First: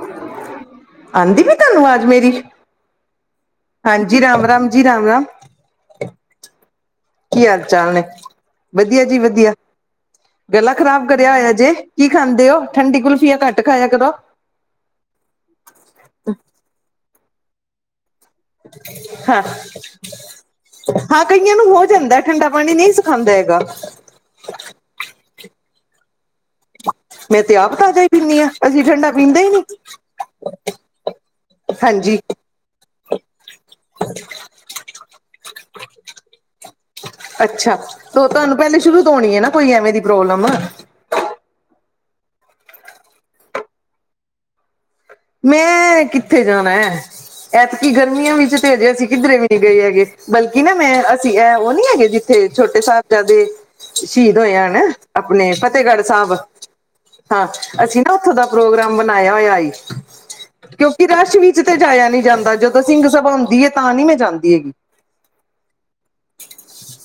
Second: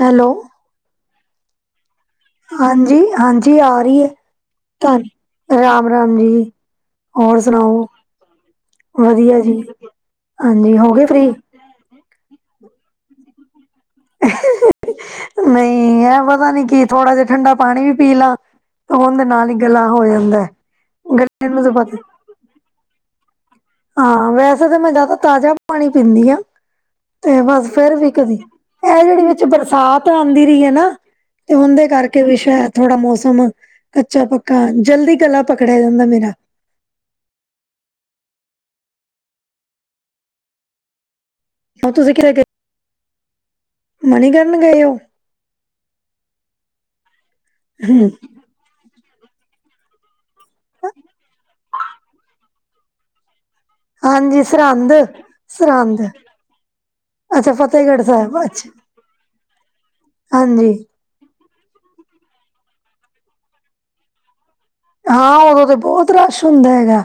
Hello. ਆਂਦੀ ਪਈ ਤੁਹਾਨੂੰ ਆਵਾਜ਼ ਮੇਰੀ? ਹਾਂਜੀ-ਹਾਂਜੀ, ਆ ਰੀ ਏ, ਹਾਂਜੀ ਰਾਮ ਰਾਮ ਜੀ ਰਾਮ ਰਾਮ [unintelligible] ਰਾਮ-ਰਾਮ ਜੀ। ਹੋਰ ਕੀ ਹਾਲ ਸੁਣਾਓ ਚਾਲ ਨੇ? ਵਧੀਆ ਜੀ ਵਧੀਆ, ਗਲਾ ਹਾਂਜੀ ਹੋ ਗਏ ਖ਼ਰਾਬ ਫ੍ਰੀ ਕਰਿਆ ਹੋਇਆ ਜੇ। ਕੀ ਖਾਂਦੇ ਓ? ਠੰਡੀ ਕੁਲਫੀਆਂ ਘੱਟ ਖਾਇਆ ਕਰੋ। ਨਈ, ਐ ਪਤਾ ਨੀ ਕੀ ਥੋੜਾ ਜਾ ਠੰਡਾ ਪਾਣੀ ਵੀ ਪੀ ਲਾ ਤੇ ਓਂਦੇ ਹਾਂ ਨਾਲ ਈ ਗਲਾ ਹੋ ਜਾਂਦਾ ਐ, ਹਾਂ ਗੱਲੇ ਕਈਆਂ ਨੂੰ ਤਾਂ ਹੋ ਪਤਾ ਜਾਂਦਾ ਠੰਡਾ ਪਾਨੀ ਨਈ ਸੁੱਖਾਂਦਾ ਹੈਗਾ। ਹਾਂ, ਵੈਸੇ ਤੇ ਮੈਂ ਜਾਦਾ ਤਾਜ਼ਾ ਪਾਣੀ ਪੀਂਦੀ ਆਂ। ਤੇ ਮੈਂ ਬਸ ਆਪ ਫੇਰ ਤਾਜ਼ਾ ਹੀ ਵੀ ਕਦੀ, ਪੀਂਦੀ ਹਾਂ ਅਸੀਂ ਏ ਠੰਡਾ ਜੇੜੀ ਪੀਂਦੇ ਵਿੱਚ ਹੀ ਨਹੀਂ ਬਰਸਾਤ ਆਂਦੀ ਰਈ ਐ ਨਾ ਤੇ ਉੰਦੇ ਹਾਂਜੀ ਕਰਕੇ ਵੀ ਸ਼ਾਇਦ ਥੋੜਾ ਮੌਸਮ ਕੱਚਾ ਪੱਕਾ, ਜਲਦੀ ਗਲਾ ਪਕੜਿਆ ਜਾਂਦਾ ਮੇਰਾ। ਅੱਛਾ ਤੋਂ ਤੁਹਾਨੂੰ ਪਹਿਲੇ ਸ਼ੁਰੂ ਤੋਂ ਹੋਣੀ ਐ ਨਾ ਕੋਈ ਐਵੇਂ ਦੀ ਪ੍ਰੋਬਲਮ। ਹਾਂ ਤੁਸੀ ਕੀਤੇ ਗਏ, ਮਨੀਕਰਨ ਗਏ ਓ? ਮੈਂ ਕਿੱਥੇ ਜਾਣਾ ਐ, ਐਤਕੀ ਹਮ ਗਰਮੀਆਂ ਵਿੱਚ ਤੇ ਹਜੇ ਅਸੀਂ ਕਿੱਧਰੇ ਵੀ ਨੀ ਗਏ ਹੈਗੇ। ਬਲਕਿ ਨਾ ਮੈਂ ਅਸੀਂ ਐ ਓ ਨੀ ਹੈਗੇ ਜਿੱਥੇ ਛੋਟੇ ਸਾਹਿਬਜ਼ਾਦੇ ਸ਼ਹੀਦ ਹਾਂਜੀ ਹੋਏ ਸਰਹੰਦ ਹਨ, ਅਪਨੇ ਸਰਹੰਦ ਫਤਿਹਗੜ੍ਹ ਸਾਹਿਬ। ਹਾਂ, ਅੱਛਾ ਅਸੀਂ ਫਤਿਹਗੜ੍ਹ ਨਾ ਓਥੋਂ ਸਾਹਿਬ ਦਾ ਅੱਛਾ ਪ੍ਰੋਗਰਾਮ ਬਣਾਇਆ ਹੋਇਆ ਹਾਈ। ਹਾਂਜੀ ਕਿਉਂਕਿ ਰਸ਼ ਵਿੱਚ ਤੇ ਜਾਇਆ ਨੀ ਜਾਂਦਾ, ਜਦੋਂ ਸਿੰਘ ਸਭਾ ਹੋਂਦੀ ਐ ਤਾਂ ਨੀ ਮੈਂ ਜਾਂਦੀ ਹੈਗੀ। ਹਾਂ ਓਦੋਂ ਤੇ ਬਹੁਤ ਰਸ਼ ਹੁੰਦਾ ਹੈਗਾ,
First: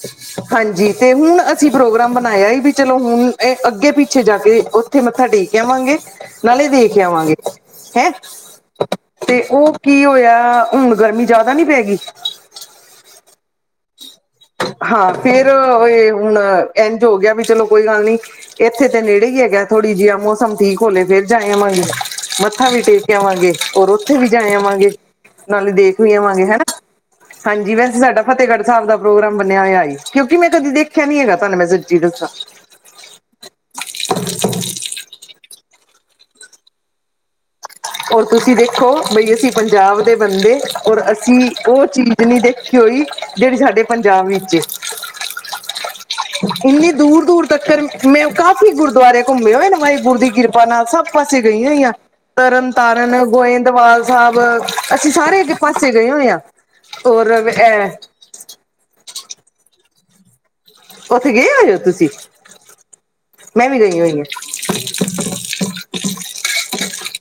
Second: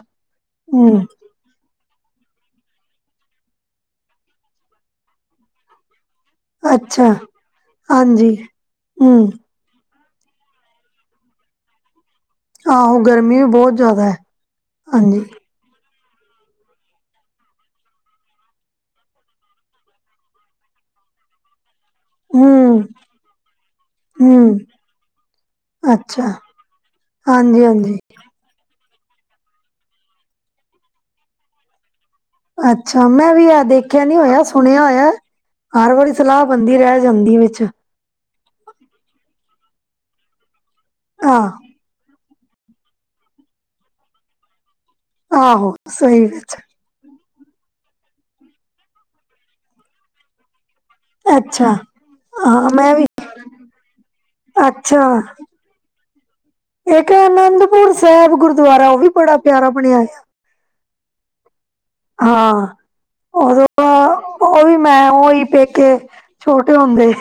ਹਾਂਜੀ ਹੂੰ। ਤੇ ਹੁਣ ਅਸੀਂ ਪ੍ਰੋਗਰਾਮ ਬਨਾਇਆ ਈ ਵੀ ਚਲੋ ਹੁਨ ਐ ਅੱਗੇ ਪਿੱਛੇ ਜਾ ਕੇ ਓਥੇ ਮੱਥਾ ਟੇਕ ਆਵਾਂਗੇ। ਨਾਲੇ ਦੇਖ ਅੱਛਾ ਆਵਾਂਗੇ, ਹੈਂ ਹਾਂਜੀ ਹੂੰ ਤੇ ਓ ਕੀ ਹੋਇਆ? ਹੁਨ ਗਰਮੀ ਜਾਦਾ ਨੀ ਪੈ ਗੀ। ਆਹੋ, ਗਰਮੀ ਵੀ ਬੋਤ ਜਾਦਾ ਐ ਹਾਂਜੀ। [unintelligible] ਏ ਹੁਣ ਇੰਝ ਹੋ ਗਿਆ ਵੀ ਚਲੋ ਕੋਈ ਗੱਲ ਨੀ। ਏਥੇ ਤੇ ਨੇੜੇ ਹੀ ਹੈਗਾ, ਥੋੜ੍ਹੀ ਜੀ ਐ ਮੌਸਮ ਠੀਕ ਹੋਲੇ, ਫੇਰ ਜਾ ਆਵਾਂਗੇ। ਮੱਥਾ ਵੀ ਹੂੰ ਟੇਕ ਆਵਾਂਗੇ ਔਰ ਓਥੇ ਵੀ ਜਾ ਹੂੰ ਆਵਾਂਗੇ, ਨਾਲੇ ਦੇਖ ਵੀ ਅੱਛਾ ਆਵਾਂਗੇ ਹਨਾ। ਹਾਂਜੀ ਹਾਂ। ਵੈਸੇ ਸਾਡਾ ਫ਼ਤਹਿਗੜ੍ਹ ਸਾਹਿਬ ਦਾ ਪ੍ਰੋਗਰਾਮ ਬਣਿਆ ਹੋਈਆ ਹਾਈ ਕਿਉਂਕ ਮੈਂ ਕਦੇ ਦੇਖਿਆ ਨੀ ਹੈਗਾ ਤੁਹਾਨੂੰ ਮੈਂ ਸੱਚੀ ਦੱਸਾਂ। ਅੱਛਾ ਮੈਂ ਵੀ ਐ ਦੇਖਿਆ ਨੀ ਹੋਇਆ, ਸੁਣਿਆ ਹੋਇਆ। ਹਰ ਵਾਰੀ ਸਲਾਹ ਬੰਦੀ, ਰਹਿ ਜਾਂਦੀ ਵਿੱਚ। ਔਰ ਤੁਸੀਂ ਦੇਖੋ, ਬਈ ਅਸੀਂ ਪੰਜਾਬ ਦੇ ਬੰਦੇ ਔਰ ਅਸੀਂ ਆਹ ਓ ਚੀਜ਼ ਚੀਜ਼ ਨੀ ਦੇਖੀ ਹੋਈ, ਜੇੜੀ ਸਾਡੇ ਪੰਜਾਬ ਵਿੱਚ ਏ। ਆਹੋ। ਸਹੀ ਵਿੱਚ ਇੰਨੀ ਦੂਰ-ਦੂਰ ਤੱਕਰ ਮੈਂ ਕਾਫ਼ੀ ਗੁਰਦੁਆਰੇ ਘੁੰਮੇ ਹੋਏ ਵਾਹਿਗੁਰੂ ਦੀ ਕਿਰਪਾ ਨਾਲ ਸਭ ਪਾਸੇ ਗਈ ਅੱਛਾ ਹੋਈ ਆਂ। ਹਾਂ ਮੈਂ ਵੀ ਤਰਨਤਾਰਨ, ਗੋਇੰਦਵਾਲ ਸਾਹਿਬ, ਅੱਛਾ ਅਸੀਂ ਸਾਰੇ ਅ ਪਾਸੇ ਗਏ ਹੋਣੇ ਆਂ। ਹੋਰ [unintelligible] ਦੁਆਰਾ ਓ ਵੀ ਬੜਾ ਪਿਆਰਾ ਬਣਿਆ ਓਥੇ ਗਏ ਹੋਏ ਓ ਤੁਸੀਂ? ਹਾਂ, ਉਦੋਂ, ਮੈਂ ਵੀ ਗਈ ਹੋਈ ਹਾਂ ਉਹ ਵੀ ਮੈਂ ਉਈ ਪੇਕੇ ਛੋਟੇ ਹੁੰਦੇ,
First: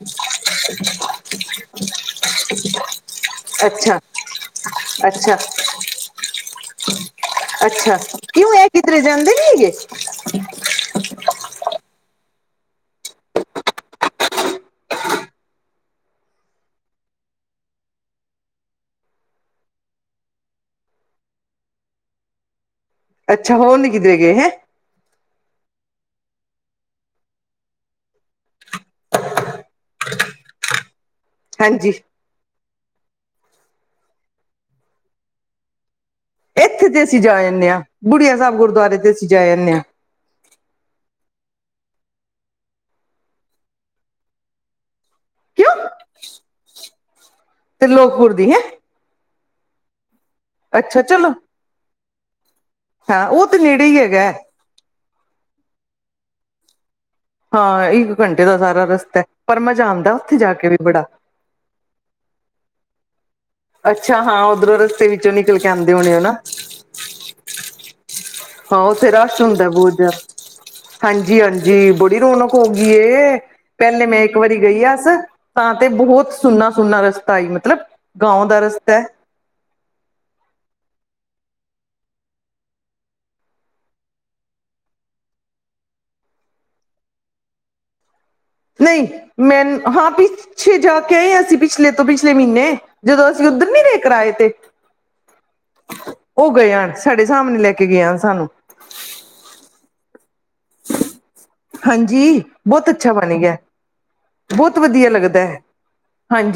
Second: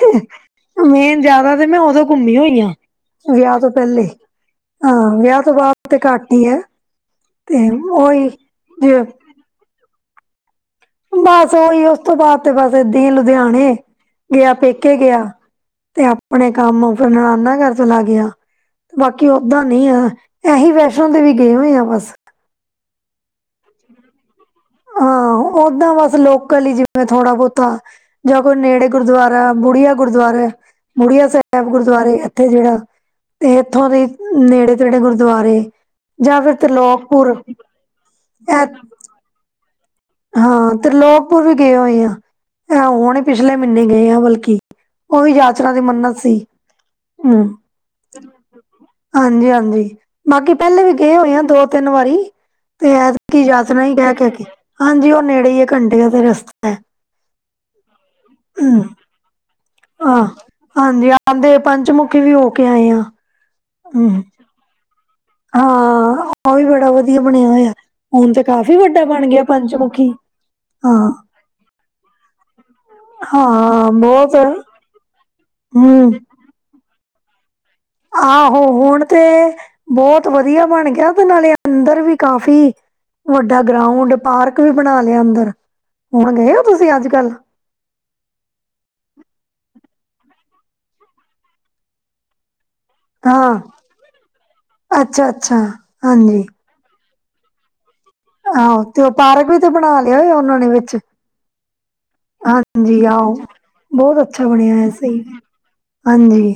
ਮੇਨ ਜਿਆਦਾ ਤੇ ਮੈਂ ਉਦੋਂ ਘੁੰਮੀ ਹੋਈ ਆਂ ਵਿਆਹ ਤੋਂ ਅੱਛਾ। ਪਹਿਲੇ ਹਾਂ, ਅੱਛਾ ਵਿਆਹ ਤੋਂ ਬਾਅਦ ਤੇ ਘੱਟ ਹੀ ਹੈ, ਤੇ ਉਹੀ ਜ ਠੀ [unintelligible] ਬਸ ਉਹੀ, ਉਸ ਤੋਂ ਬਾਅਦ ਤੇ ਬਸ ਏਦਾਂ ਹੀ ਲੁਧਿਆਣੇ, ਗਿਆ ਪੇਕੇ ਗਿਆ ਤੇ ਆਪਣੇ ਕੰਮ ਫਿਰ ਨੜਾਨਾ ਘਰ ਚਲਾ ਗਿਆ ਬਾਕੀ ਓਦਾਂ ਨਹੀਂ ਆ, ਏਹੀ ਵੈਸ਼ਨੋ ਦੇਵੀ ਗਏ ਹੋਏ ਆ ਬਸ ਅੱਛਾ ਹੋਰ ਨੀ ਕਿਧਰੇ ਵ ਗਏ ਹੈਂ ਹਾਂ, ਓਦਾਂ ਬਸ ਲੋਕਲ ਹੀ ਜਿਵੇਂ ਥੋੜਾ ਬਹੁਤਾ ਜਾਂ ਕੋਈ ਨੇੜੇ ਗੁਰਦੁਆਰਾ, ਬੁੜੀਆ ਗੁਰਦੁਆਰਾ ਹੈ, ਬੁੜੀਆ ਸਾਹਿਬ ਸਾਹਿਬ ਹਾਂਜੀ ਗੁਰਦੁਆਰੇ ਇੱਥੇ ਜਿਹੜਾ, ਤੇ ਇੱਥੋਂ ਦੇ ਨੇੜੇ- ਤੇੜੇ ਗੁਰਦੁਆਰੇ ਜਾਂ ਫਿਰ ਇੱਥੇ ਤੇ ਅਸੀਂ ਜਾ ਤ੍ਰਿਲੋਕਪੁਰ ਇਹ ਆਣੇ ਹਾਂ, ਬੁੜੀਆ ਸਾਹਿਬ ਗੁਰਦੁਆਰੇ ਤੇ ਅਸੀਂ ਜਾ ਆਣੇ ਹਾਂ ਹਾਂ, ਤ੍ਰੀਲੋਕਪੁਰ ਵੀ ਗਏ ਹੋਏ ਹਾ ਆਂ ਹੁਣੇ ਪਿਛਲੇ ਮਹੀਨੇ ਗਏ ਆ ਬਲਕਿ, ਉਹ ਵੀ ਯਾਤਰਾ ਕਿਉਂ ਦੀ ਮੰਨਤ ਸੀ ਹਮ ਤ੍ਰੀਲੋਕਪੁਰ ਦੀ ਹੈਂ ਹਾਂਜੀ -ਹਾਂਜੀ ਬਾਕੀ ਪਹਿਲੇ ਵੀ ਅੱਛਾ ਗਏ ਚਲੋ ਹੋਏ ਆ ਦੋ' ਤਿੰਨ ਵਾਰੀ, ਤੇ ਹਾਂ ਏਦਕੀ ਉਹ ਤੇ ਨੇੜੇ ਯਾਤਰਾ ਹੀ ਗਹਿ ਹੈਗਾ ਕੇਹਿ ਹੈ। ਕੇ ਹਾਂਜੀ ਉਹ ਨੇੜੇ ਹੀ ਹੈ ਘੰਟੇ ਦੇ ਰਸਤੇ ਹਾਂ ਇੱਕ ਘੰਟੇ ਦਾ ਸਾਰਾ ਰਸਤਾ ਹੈ, ਪਰ ਮਜਾ ਆਂਦਾ ਏ ਹਾਂ ਉੱਥੇ ਜਾ ਕੇ ਵੀ ਬੜਾ ਹਾਂਜੀ ਆਂਦੇ ਪੰਚਮੁਖੀ ਵੀ ਹੋ ਕੇ ਆਏ ਹਾਂ ਅੱਛਾ, ਹਾਂ ਓਧਰੋਂ ਰਸਤੇ ਵਿੱਚੋਂ ਨਿਕਲ ਕੇ ਆਉਂਦੇ ਹੋਣੇ ਓ ਨਾ ਵਦੀਆ ਬਣਿਆ ਹੋਇਆ, ਹੁਣ ਤੇ ਕਾਫ਼ੀ ਹਾਂ ਵੱਡਾ ਉੱਥੇ ਬਣ ਰਸ਼ ਗਿਆ ਪੰਚਮੁਖੀ, ਹਾਂ ਜੀ ਹਾਂਜੀ ਬੜੀ ਰੌਣਕ ਹੋ ਗਈ, ਹਾਂ ਪਹਿਲੇ ਮੈਂ ਬਹੁਤ ਇੱਕ ਵਾਰੀ ਗਈ ਆਸ ਤਾਂ ਤੇ ਹਮ ਬਹੁਤ ਸੁੰਨਾ ਸੁੰਨਾ ਰਸਤਾ ਈ ਮਤਲਬ ਗਾਉਂ ਦਾ ਆਹੋ ਰਸਤਾ ਹੁਣ ਹੈ ਤੇ, ਬਹੁਤ ਵਧੀਆ ਬਣ ਗਿਆ ਤੇ ਨਾਲੇ ਅੰਦਰ ਵੀ ਕਾਫ਼ੀ ਵੱਡਾ ਗਰਾਊਂਡ ਪਾਰਕ ਵੀ ਬਣਾ ਲਿਆ ਅੰਦਰ, ਵਹਾ ਗਏ ਹੋ ਤੁਸੀਂ ਅੱਜ- ਕੱਲ ਨਹੀਂ, ਮੈਂ ਹਾਂ, ਪਿੱਛੇ ਜਾ ਕੇ ਆਏ ਹਾਂ ਅਸੀਂ ਪਿਛਲੇ ਤੋਂ ਪਿਛਲੇ ਮਹੀਨੇ ਜਦੋਂ ਅਸੀਂ ਹਾਂ ਉੱਧਰ ਨੀ ਰਹੇ ਕਰਾਏ ਤੇ, ਅੱਛਾ ਅੱਛਾ ਹਾਂਜੀ ਉਹ ਗਏ ਹ ਸੀ ਸਾਡੇ ਸਾਹਮਣੇ ਲੈ ਕੇ ਗਿਆ ਸਾਨੂੰ ਆਹੋ, ਤੇ ਉਹ ਪਾਰਕ ਵੀ ਤੇ ਬਣਾ ਲਿਆ ਹੋਇਆ ਉਹਨਾਂ ਨੇ ਵਿੱਚ ਹਾਂਜੀ, ਬਹੁਤ ਹਾਂਜੀ ਅੱਛਾ ਆਹੋ ਬਣ ਗਿਆ, ਬਹੁਤ ਅੱਛਾ ਬਣਿਆ ਬਹੁਤ ਹੋਇਆ ਵਧੀਆ ਸਹੀ ਲੱਗਦਾ ਹੈ ਹਾਂਜੀ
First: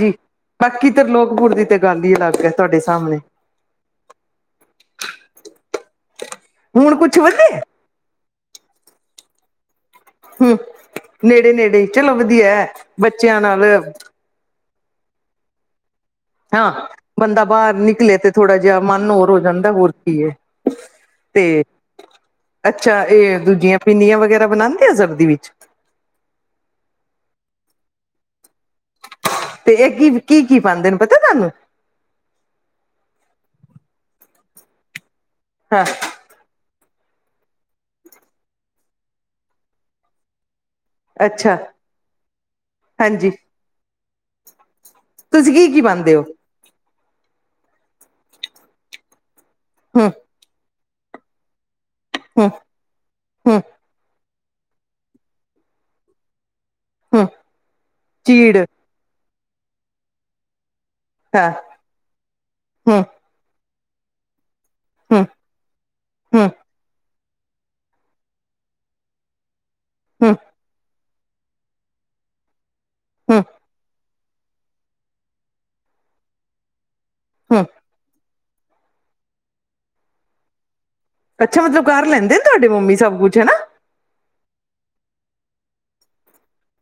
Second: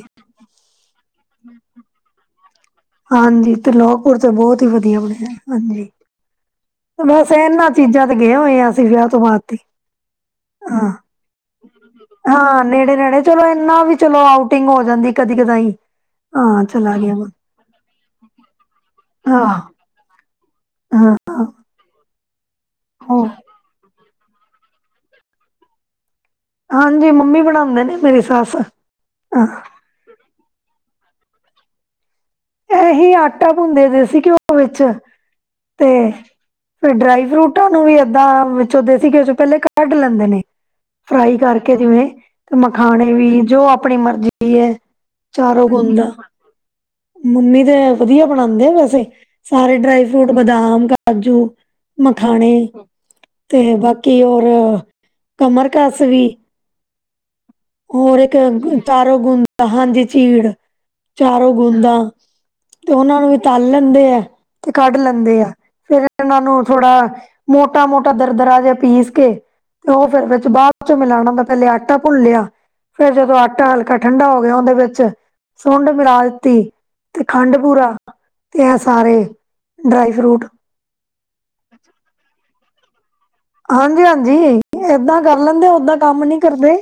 ਬਾਕੀ ਤ੍ਰੀਲੋਕਪੁਰ ਦੀ ਤੇ ਗੱਲ ਹੀ ਅਲੱਗ ਤੁਹਾਡੇ ਸਾਹਮਣੇ ਹਾਂਜੀ, ਤ੍ਰੀਕਲੋਪੁਰ ਤੇ ਬਹੁਤ ਹੀ ਵਧੀਆ ਬਣਿਆ, ਹਾਂਜੀ ਹੁਣ ਕੁਛ ਬਸ ਵਧੇ ਇਹਨਾਂ ਚੀਜ਼ਾਂ ਤੇ ਗਏ ਹੋਏ ਆ ਅਸੀਂ ਵਿਆਹ ਤੋਂ ਬਾਅਦ ਤੇ ਹਮ ਹਾਂ, ਨੇੜੇ ਨੇੜੇ ਚਲੋ ਵਧੀਆ ਹਾਂ ਹੈ ਨੇੜੇ- ਨੇੜੇ ਬੱਚਿਆਂ ਚਲੋ ਨਾਲ ਇੰਨਾ ਵੀ ਚਲੋ ਆਊਟ ਟਿੰਗ ਹੋ ਜਾਂਦੀ ਕਦੀ ਕਦਾਈ ਹਾਂ, ਚਲਾ ਗਿਆ ਵਾ ਬੰਦਾ ਬਾਹਰ ਨਿਕਲੇ ਤੇ ਥੋੜਾ ਜਿਹਾ ਮਨ ਹੋਰ ਹੋ ਜਾਂਦਾ, ਹਾਂ ਹੋਰ ਕੀ ਏ ਹਾਂ ਤੇ, ਅੱਛਾ ਹੋ ਇਹ ਦੂਜੀਆਂ ਪਿੰਨੀਆਂ ਵਗੈਰਾ ਬਣਾਉਂਦੇ ਔ ਸਰਦੀ ਵਿੱਚ ਹਾਂਜੀ, ਮੰਮੀ ਬਣਾਉਂਦੇ ਨੇ ਮੇਰੀ ਸੱਸ, ਹ ਇਹ ਕੀ, ਕੀ- ਕੀ ਪਾਉਂਦੇ ਨੇ ਪਤਾ ਤੁਹਾਨੂੰ ਇਹੀ ਆਟਾ ਪੁੰਦੇ ਦੇਸੀ ਘਿਓ ਵਿੱਚ, ਹਾਂ ਤੇ ਫਿਰ ਡਰਾਈ ਫਰੂਟਾਂ ਨੂੰ ਵੀ ਏਦਾਂ, ਵਿੱਚੋਂ ਦੇਸੀ ਘਿਓ ਵਿੱਚੋ ਪਹਿਲੇ ਕੱਢ ਲੈਂਦੇ ਨੇ ਫਰਾਈ ਅੱਛਾ ਕਰਕੇ ਜਿਵੇਂ ਤੇ ਮਖਾਣੇ ਹਾਂਜੀ ਵੀ, ਜੋ ਆਪਣੀ ਮਰਜ਼ੀ ਹੈ ਤੁਸੀਂ ਕੀ ਚਾਰੋਂ ਕੀ ਗੁੰਦ ਪਾਨਦੇ ਹੋ ਮੰਮੀ ਤੇ ਵਧੀਆ ਬਣਾਉਂਦੇ ਆ ਵੈਸੇ, ਸਾਰੇ ਡਰਾਈ ਹਮ ਫਰੂਟ ਬਦਾਮ ਕਾਜੂ ਹਮ ਮਖਾਣੇ ਹਮ ਤੇ ਬਾਕੀ ਹੋਰ ਕਮਰ ਕਸ ਵੀ ਹਮ ਹੋਰ ਇੱਕ ਚੀੜ ਚਾਰੋ ਗੁੰਦਾ ਹਾਂਜੀ ਚੀੜ ਹਾਂ ਚਾਰੋਂ ਗੂੰਦਾਂ ਤੇ ਹਮ ਉਹਨਾਂ ਨੂੰ ਵੀ ਤਲ ਲੈਂਦੇ ਏ ਤੇ ਕੱਢ ਹਮ ਲੈਂਦੇ ਆ ਫਿਰ ਇਹਨਾਂ ਹਮ ਨੂੰ ਥੋੜਾ ਮੋਟਾ ਮੋਟਾ ਦਰ ਦਰਾ ਜੇਹਾ ਪੀਸ ਕੇ ਤੇ ਉਹ ਫਿਰ ਹਮ ਵਿੱਚ ਬਾਅਦ ਚੋਂ ਮਿਲਣਾ ਦਾ ਪਹਲੇ ਆਟਾ ਭੁੰਨ ਲਿਆ ਫੇਰ ਜਦੋਂ ਹਮ ਆਟਾ ਹਲਕਾ ਠੰਢਾ ਹੋ ਗਿਆ ਉਹਦੇ ਵਿੱਚ ਸੁੰਡ ਮਿਲਾ ਦਿੱਤੀ ਤੇ ਖੰਡ ਹਮ ਬੁਰਾ ਤੇ ਇਹ ਸਾਰੇ ਡਰਾਈ ਫਰੂਟ ਅੱਛਾ ਮਤਲਬ ਕਰ ਲੈਂਦੇ ਨੇ ਤੁਹਾਡੇ ਮੰਮੀ ਸਭ ਕੁੱਛ ਹੈਨਾ ਹਾਂਜੀ ਹਾਂਜੀ ਏਦਾਂ ਕਰ ਲੈਂਦੇ ਓਦਾਂ ਕੰਮ ਨੀ ਕਰਦੇ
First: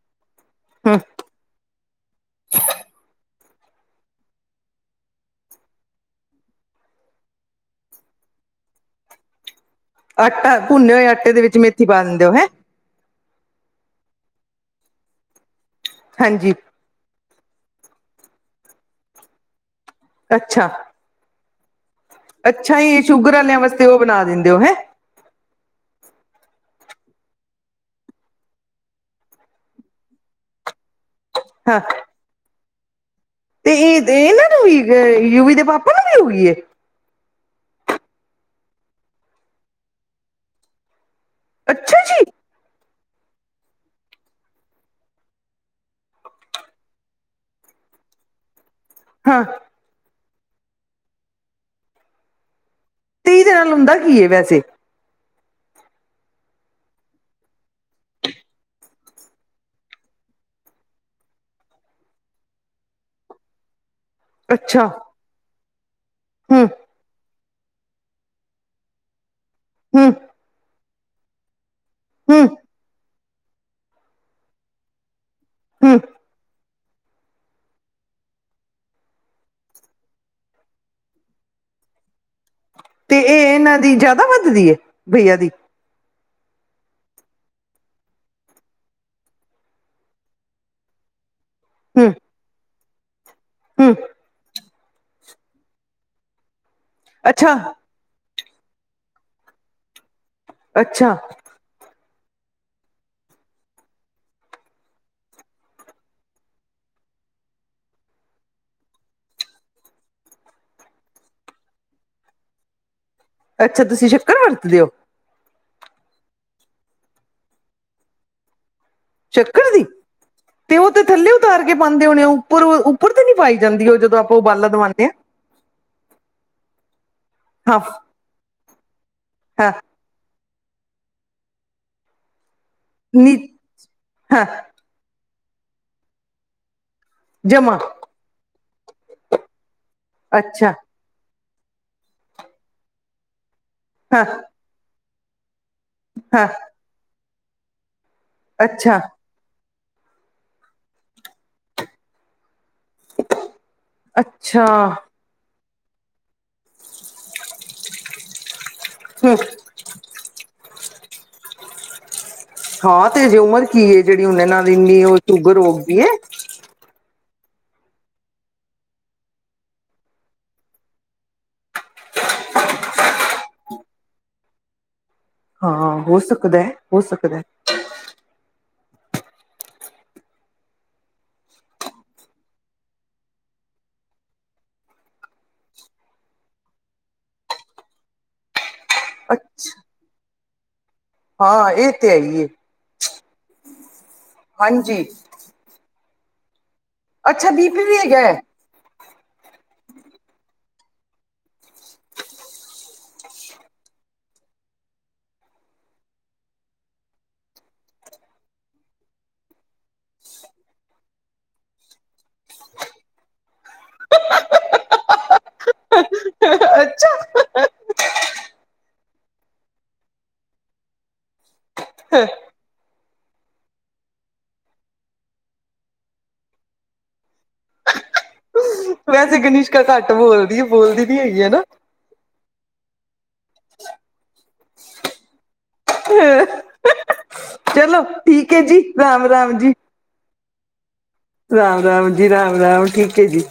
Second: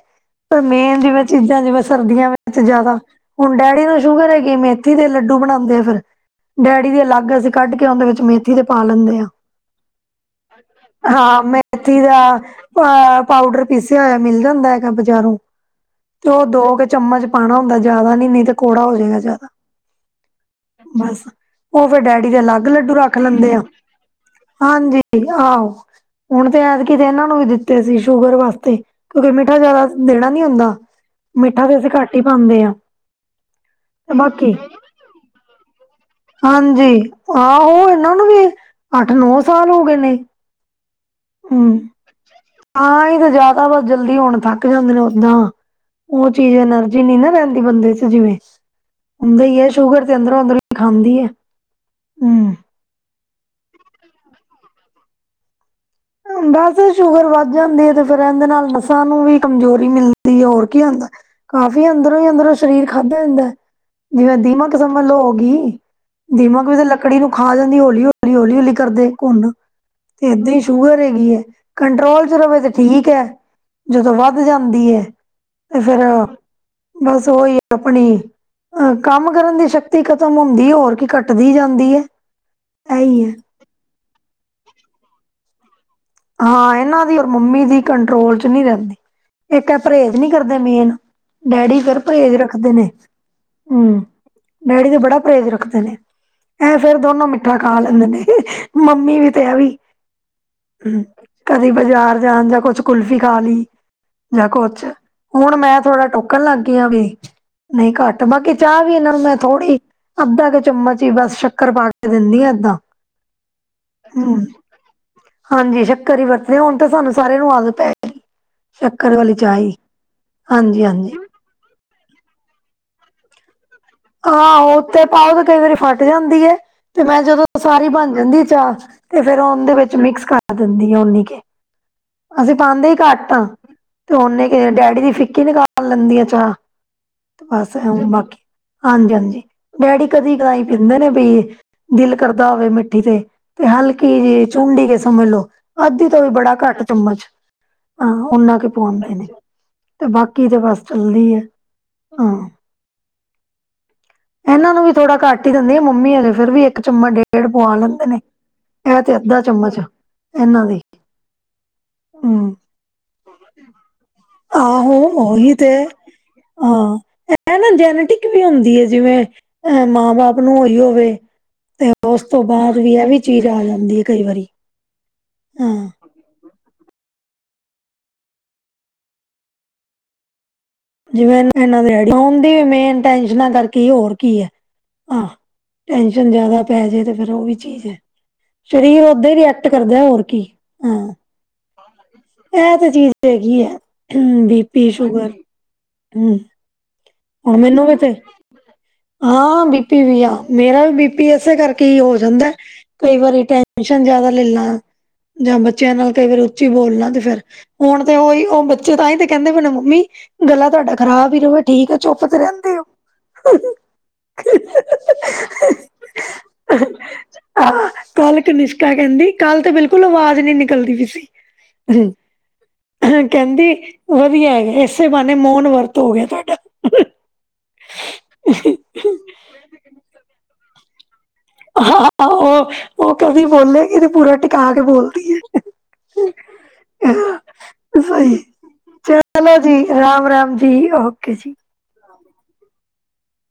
ਹੂੰ ਮੇਨ ਜਿਵੇਂ ਚੀਜ਼ਾਂ ਜਿਵੇਂ ਸਰਦੀਆਂ ਵਿੱਚ ਜ਼ਿਆਦਾ ਹੁਣ ਡੈਡੀ ਨੂੰ ਸੁਗਰ ਹੈਗੀ ਏ ਮੇਥੀ ਦੇ ਲੱਡੂ ਬਣਾਉਂਦੇ ਫਿਰ ਡੈਡੀ ਦੇ ਅਲੱਗ ਅਸੀਂ ਕੱਢ ਕੇ ਓਂਦੇ ਵਿੱਚ ਮੇਥੀ ਦੇ ਪਾ ਲੈਂਦੇ ਹਾਂ ਆਟਾ ਭੁੰਨੇ ਹੋਏ ਆਟੇ ਦੇ ਵਿੱਚ ਮੇਥੀ ਪਾ ਦਾ ਦਿੰਦੇ ਹੋ ਹੈਂ ਅਆ ਪਾਊਡਰ ਪੀਸਿਆ ਹੋਇਆ ਮਿਲ ਜਾਂਦਾ ਹੈਗਾ ਬਜ਼ਾਰੋਂ। ਤੇ ਔ ਹਾਂਜੀ ਦੋ ਕ ਚਮਚ ਪਾਣਾ ਹੁੰਦੈ ਜੈਦਾ ਨੀ ਨਹੀਂ ਤੇ ਕੌੜਾ ਹੋ ਜੇਗਾ ਜੈਦਾ। ਅੱਛਾ। ਬਸ ਓਹ ਫੇਰ ਡੈਡੀ ਦੇ ਅਲੱਗ ਅੱਛਾ ਲੱਡੂ ਇਹ ਰੱਖ ਸ਼ੂਗਰ ਲੈਂਦੇ ਵਾਲਿਆਂ ਆ। ਵਾਸਤੇ ਉਹ ਬਣਾ ਦਿੰਦੇ ਹੋ ਹੈਂ ਹਾਂਜੀ, ਆਹੋ। ਹੁਣ ਤੇ ਐਦਕੀ ਏਨਾਂ ਨੂੰ ਵੀ ਦਿੱਤੇ ਸੀ ਸ਼ੂਗਰ ਵਾਸਤੇ, ਕਿਉਂਕਿ ਮਿੱਠਾ ਜੈਦਾ ਦੇਣਾ ਨੀ ਹੁੰਦਾ। ਮਿੱਠਾ ਤੇ ਹਾਂ ਅਸੀਂ ਘੱਟ ਹੀ ਪਾੰਦੇ ਆਂ। ਤੇ ਏਹ ਦੇ ਏਨਾਂ ਨੂੰ ਵੀ, ਯੂਵੀ ਦੇ ਪਾਪਾ ਨੂੰ ਵੀ ਹੋਗੀ ਏ? ਜੀ। ਆਹੋ ਏਨਾਂ ਨੂੰ ਵੀ ਅੱਠ-ਨੌ ਸਾਲ ਹੋ ਗਏ ਨੇ। ਹੂੰ, ਅੱਛਾ ਜੀ ਆਹੀ ਤੇ ਜਯਾਦਾ ਬਸ ਜਲਦੀ ਹੁਣ ਥੱਕ ਜਾਂਦੇ ਨੇ ਓਦਾਂ। ਓਹ ਚੀਜ਼ ਐਨਰਜੀ ਨੀ ਨਾ ਰੈੰਦੀ ਬੰਦੇ ਚ ਜਿਵੇਂ। ਹਾਂ ਹੁੰਦਾ ਈ ਏ ਸ਼ੂਗਰ ਤੇ ਅੰਦਰੋਂ ਅੰਦਰੋਂ ਹੀ ਖਾਂਦੀ ਏ, ਹੂ। ਤੇ ਇਦੇ ਨਾਲ ਹੁੰਦਾ ਕੀ ਏ ਵੈਸੇ? ਬਸ ਸ਼ੂਗਰ ਵੱਧ ਜਾਂਦੀ ਏ ਤੇ ਫੇਰ ਐੰਦੇ ਨਾਲ ਨਸਾਂ ਨੂੰ ਵੀ ਕਮਜ਼ੋਰੀ ਮਿਲਦੀ ਏ, ਹੋਰ ਕੀ ਹੁੰਦਾ। ਕਾਫੀ ਅੰਦਰੋਂ ਹੀ ਅੰਦਰੋਂ ਸਰੀਰ ਖਾਧਾ ਜਾੰਦੈਂ। ਜਿਵੇਂ ਦੀਮਕ ਅੱਛਾ ਸੰਮਝ ਲੋ ਹੋ ਗੀ। ਹੂੰ ਦੀਮਕ ਵੀ ਤੇ ਲ ਲਕੜੀ ਨੂੰ ਖਾ ਜਾਂਦੀ ਏ, ਹੌਲੀ-ਹੌਲੀ, ਹੌਲੀ-ਹੌਲੀ ਕਰਦੇ ਘੁੰਣ। ਹੂ ਏਦਾਂ ਹੀ ਸ਼ੂਗਰ ਹੈਗੀ ਏ, ਕੰਟਰੋਲ ਚ ਹੂੰ ਰਵੇ ਤੇ ਠੀਕ ਹੈ, ਜਦੋਂ ਵੱਧ ਜਾਂਦੀ ਏ ਤੇ ਹੂੰ ਫੇਰ ਬਸ ਓਹੀ ਅਪਣੀ ਅ ਕੰਮ ਕਰਨ ਦੀ ਸ਼ਕਤੀ ਖਤਮ ਹੁੰਦੀ ਏ, ਹੋਰ ਕੀ ਘੱਟਦੀ ਜਾਂਦੀ ਏ। ਤੇ ਏ ਏਹਨਾਂ ਦੀ ਜਯਾਦਾ ਵੱਧਦੀ ਏ, ਭਈਆ ਦੀ? ਹਾਂ, ਏਨਾਂ ਦੀ ਔਰ ਮੰਮੀ ਦੀ ਕੰਟਰੋਲ ਚ ਨੀ ਰੈੰਦੀ। ਇੱਕ ਐ ਪਰਹੇਜ਼ ਨੀ ਕਰਦੇ ਮੇਨ, ਡੈਡੀ ਫੇਰ ਹੂੰ ਪਰਹੇਜ਼ ਰੱਖਦੇ ਨੇ। ਹੂ, ਹੂੰ ਡੈਡੀ ਤੇ ਬੜਾ ਪਰਹੇਜ਼ ਰੱਖਦੇ ਨੇ। ਐ ਫੇਰ ਦੋਨੋ ਅੱਛਾ ਮਿੱਠਾ ਖਾ ਲੈਂਦੇ ਨੇ, ਮੰਮੀ ਵੀ ਤੇ ਐ ਵੀ। ਹੂੰ, ਅੱਛਾ ਕਦੀ ਬਜ਼ਾਰ ਜਾਣ ਜਾਂ ਕੁਛ ਕੁਲਫ਼ੀ ਖਾ ਲੀ। ਯਾ ਕੁਛ, ਹੁਣ ਮੈਂ ਥੋੜ੍ਹਾ ਟੋਕਣ ਲੱਗ ਗਈ ਆ ਵੀ। ਨਹੀਂ ਘੱਟ, ਬਾਕੀ ਚਾਹ ਵੀ ਏਨਾਂ ਨੂੰ ਮੈਂ ਥੋੜ੍ਹੀ ਅੱਧਾ ਕ ਚਮਚ ਹੀ ਬਸ ਸ਼ੱਕਰ ਪਾ ਕੇ ਦਿੰਣੀ ਆਂ ਅੱਧਾ। ਅੱਛਾ, ਤੁਸੀਂ ਸ਼ੱਕਰ ਵਰਤਦੇ ਔ? ਹਾਂਜੀ, ਸ਼ੱਕਰ ਹੀ ਵਰਤਦੇ ਹੁਣ ਤੇ ਸਾਨੂੰ ਸਾਰਿਆਂ ਨੂੰ ਆਦਤ ਪੈਗੀ। ਸ਼ੱਕਰ ਵਾਲੀ ਚਾਹ ਈ, ਹਾਂਜੀ ਹਾਂਜੀ। ਤਾਰ ਕੇ ਪਾੰਦੇ ਹੋਣੇ ਔ ਉਪਰ ਉੱਪਰ ਤੇ ਨੀ ਪਾਈ ਜਾਂਦੀ ਓਹ ਜਦ ਆਹੋ, ਉਤੇ ਪਾਓ ਤੇ ਕਈ ਵਾਰੀ ਫਟ ਜਾਂਦੀ ਏ, ਤੇ ਮੈਂ ਜਦੋਂ ਹਾਂ ਸਾਰੀ ਬਣ ਜਾਂਦੀ ਏ ਚਾਹ ਤੇ ਫੇਰ ਹਾਂ ਔੰਦੇ ਵਿੱਚ ਮਿਕਸ ਕਰ ਦਿੰਦੀ ਆ ਓਨੀ ਕੇ। ਅਸੀਂ ਪਾੰਦੇ ਹੀ ਘੱਟ ਨੀ ਆਂ ਤੇ ਹਾਂ ਓਨੇ ਕੇ ਡੈਡੀ ਦੀ ਫਿੱਕੀ ਨਿਕਾਲ ਲੈਂਦੀ ਆ ਚਾਹ। ਤੇ ਬਸ ਜਮਾ ਬਾਕੀ ਹਾਂਜੀ ਹਾਂਜੀ ਡੈਡੀ ਕਦੀ ਕਦਾਹੀ ਅੱਛਾ ਪੀਂਦੇ ਨੇ, ਬਈ ਦਿਲ ਕਰਦਾ ਹੋਵੇ ਮਿੱਠੀ ਤੇ ਤੇ ਹਲਕੀ ਹਾਂ ਜਿ ਚੁੰਡੀ ਕਿ ਸਮਝ ਲੋ। ਅੱਧੀ ਤੋਂ ਵੀ ਹਾਂ ਬੜਾ ਘੱਟ ਚਮਚ, ਅਹਂ ਉਨਾ ਕੀ ਅੱਛਾ ਪਵਾੰਦੇ ਨੇ। ਤੇ ਬਾਕੀ ਤੇ ਬਸ ਚੱਲਦੀ ਏ ਆਂ। ਅੱਛਾ ਐਨਾਂ ਨੂੰ ਵੀ ਥੋੜਾ ਘੱਟ ਟੀ ਦਿੰਣੀ ਆ ਮੰਮੀ ਅਜੇ ਫੇਰ ਵੀ ਇੱਕ ਚਮਚ ਡੇਢ ਪੂਆ ਲੈਂਦੇ ਨੇ। ਏਹ ਤੇ ਹਮ, ਅੱਧਾ ਚਮਚ ਐਨਾਂ ਦੀ ਹੂ। ਹਾਂ, ਤੇ ਹਜੇ ਉਮਰ ਕੀ ਏ, ਜੇੜੀ ਹੁਣੇ ਨਾਲ ਆਹੋ ਵੀਨੀ ਓਹ ਉਹੀ ਸ਼ੂਗਰ ਤੇ ਹੋਗੀ ਏ। ਹਾਂ, ਐਹ ਨਾ ਜੈਨੇਟਿਕ ਵੀ ਹੁੰਦੀ ਏ, ਜਿਵੇਂ ਅਹ ਮਾਂ-ਬਾਪ ਨੂੰ ਹੋਰੀ ਹੋਵੇ। ਤੇ ਓਸ ਤੋਂ ਬਾਦ ਵੀ ਐਵੀ ਚੀਜ਼ ਆ ਜਾਂਦੀ ਏ ਕਈ ਵਾਰੀ। ਹਾਂ, ਹੋ ਸਕਦੈ ਹੈ, ਹੋ ਸਕਦੈ ਹੈ ਜਿਵੇਂ ਏਨਾਂ ਦੇ ਡੇਡੀ, ਓਂਦੀ ਵੀ ਮੇਨ ਟੈਸਨਾਂ ਕਰਕੇ ਹੋਰ ਕੀ ਏ। ਆਹ ਟੈਨਸ਼ਨ ਜਯਾਦਾ ਪੈ ਜੇ ਤੇ ਫੇਰ ਓ ਵੀ ਚੀਜ਼ ਏ। ਸਰੀਰ ਓਦਾਂ ਈ ਰਿਐਕਟ ਅੱਛਾ ਕਰਦਾ ਹੋਰ ਕੀ। ਹਾਂ ਹਾਂ ਇਹ ਤੇ ਹੈ ਹੀ ਹੈ ਐ ਤੇ ਚੀਜ਼ ਹੈਗੀ ਐ ਹ ਬੀਪੀ, ਹਾਂਜੀ ਸ਼ੂਗਰ। ਹੂ ਅੱਛਾ ਹੁਣ ਬੀਪੀ ਮੈਨੂੰ ਵੀ ਤੇ। ਹੈਗਾ ਹੈ ਹਾਂ ਬੀਪੀ ਵੀ ਆ ਮੇਰਾ ਵੀ ਬੀਪੀ ਏਸੇ ਕਰਕੇ ਹੀ ਹੋ ਜਾਂਦਾ। ਕਈ ਵਾਰੀ ਟੈਨਸ਼ਨ ਜਾਦਾ ਲੈ ਲਾਂ। ਜਾਂ ਬੱਚਿਆਂ ਨਾਲ ਕਈ ਵਾਰੀ ਉੱਚੀ ਬੋਲਣਾ ਤੇ ਫੇਰ। ਹੁਣ ਤੇ ਓਈ ਓ ਬੱਚੇ ਤਾਂਹੀ ਤੇ ਕੈਂਦੇ ਵੀ ਨੇ ਮੰਮੀ- ਗਲਾ ਤੁਹਾਡਾ ਖ਼ਰਾਬ ਈ ਰਵੇ ਠੀਕ ਐ, ਚੁੱਪ ਤੇ ਰਹਿੰਦੇ ਓ। [unintelligible] ਹਾਹਾਂ -ਅੱਛਾ ਆਹ ਕੱਲ ਕਨਿਸ਼ਕਾ ਕੈਂਹਦੀ ਕੱਲ੍ਹ ਤੇ ਬਿਲਕੁਲ ਆਵਾਜ਼ ਨੀ ਨਿਕਲਦੀ ਵੀ ਸੀ। ਅਹੁ ਕੈਂਹਦੀ ਵਧੀਆ ਹੈਗਾ ਏ ਈਸੇ ਬਹਾਨੇ ਮੋਨ ਵਰਤ ਹੋ ਗਿਆ ਤੁਹਾਡਾ। ਵੈਸੇ ਗਨੀਸ਼ਕਾ ਘੱਟ ਬੋਲਦੀ ਏ। ਬੋਲਦੀ ਨੀ ਹੈਗੀ ਹੈਨਾ। ਹ ਓ ਓ ਕਦੀ ਬੋਲੇਗੀ ਤੇ ਪੂਰਾ ਟਿਕਾ ਕੇ ਬੋਲਦੀ ਏ। ਹੇ ਅਹੁ -ਚਲੋ ਸਹੀ ਠੀਕ ਏ ਜੀ। ਰਾਮ -ਰਾਮ ਜੀ। ਰਾਮ ਰਾਮ ਜੀ। ਓਕੇ ਜੀ। ਰਾਮ- ਰਾਮ ਜੀ, ਰਾਮ- ਰਾਮ ਠੀਕ ਏ ਜੀ।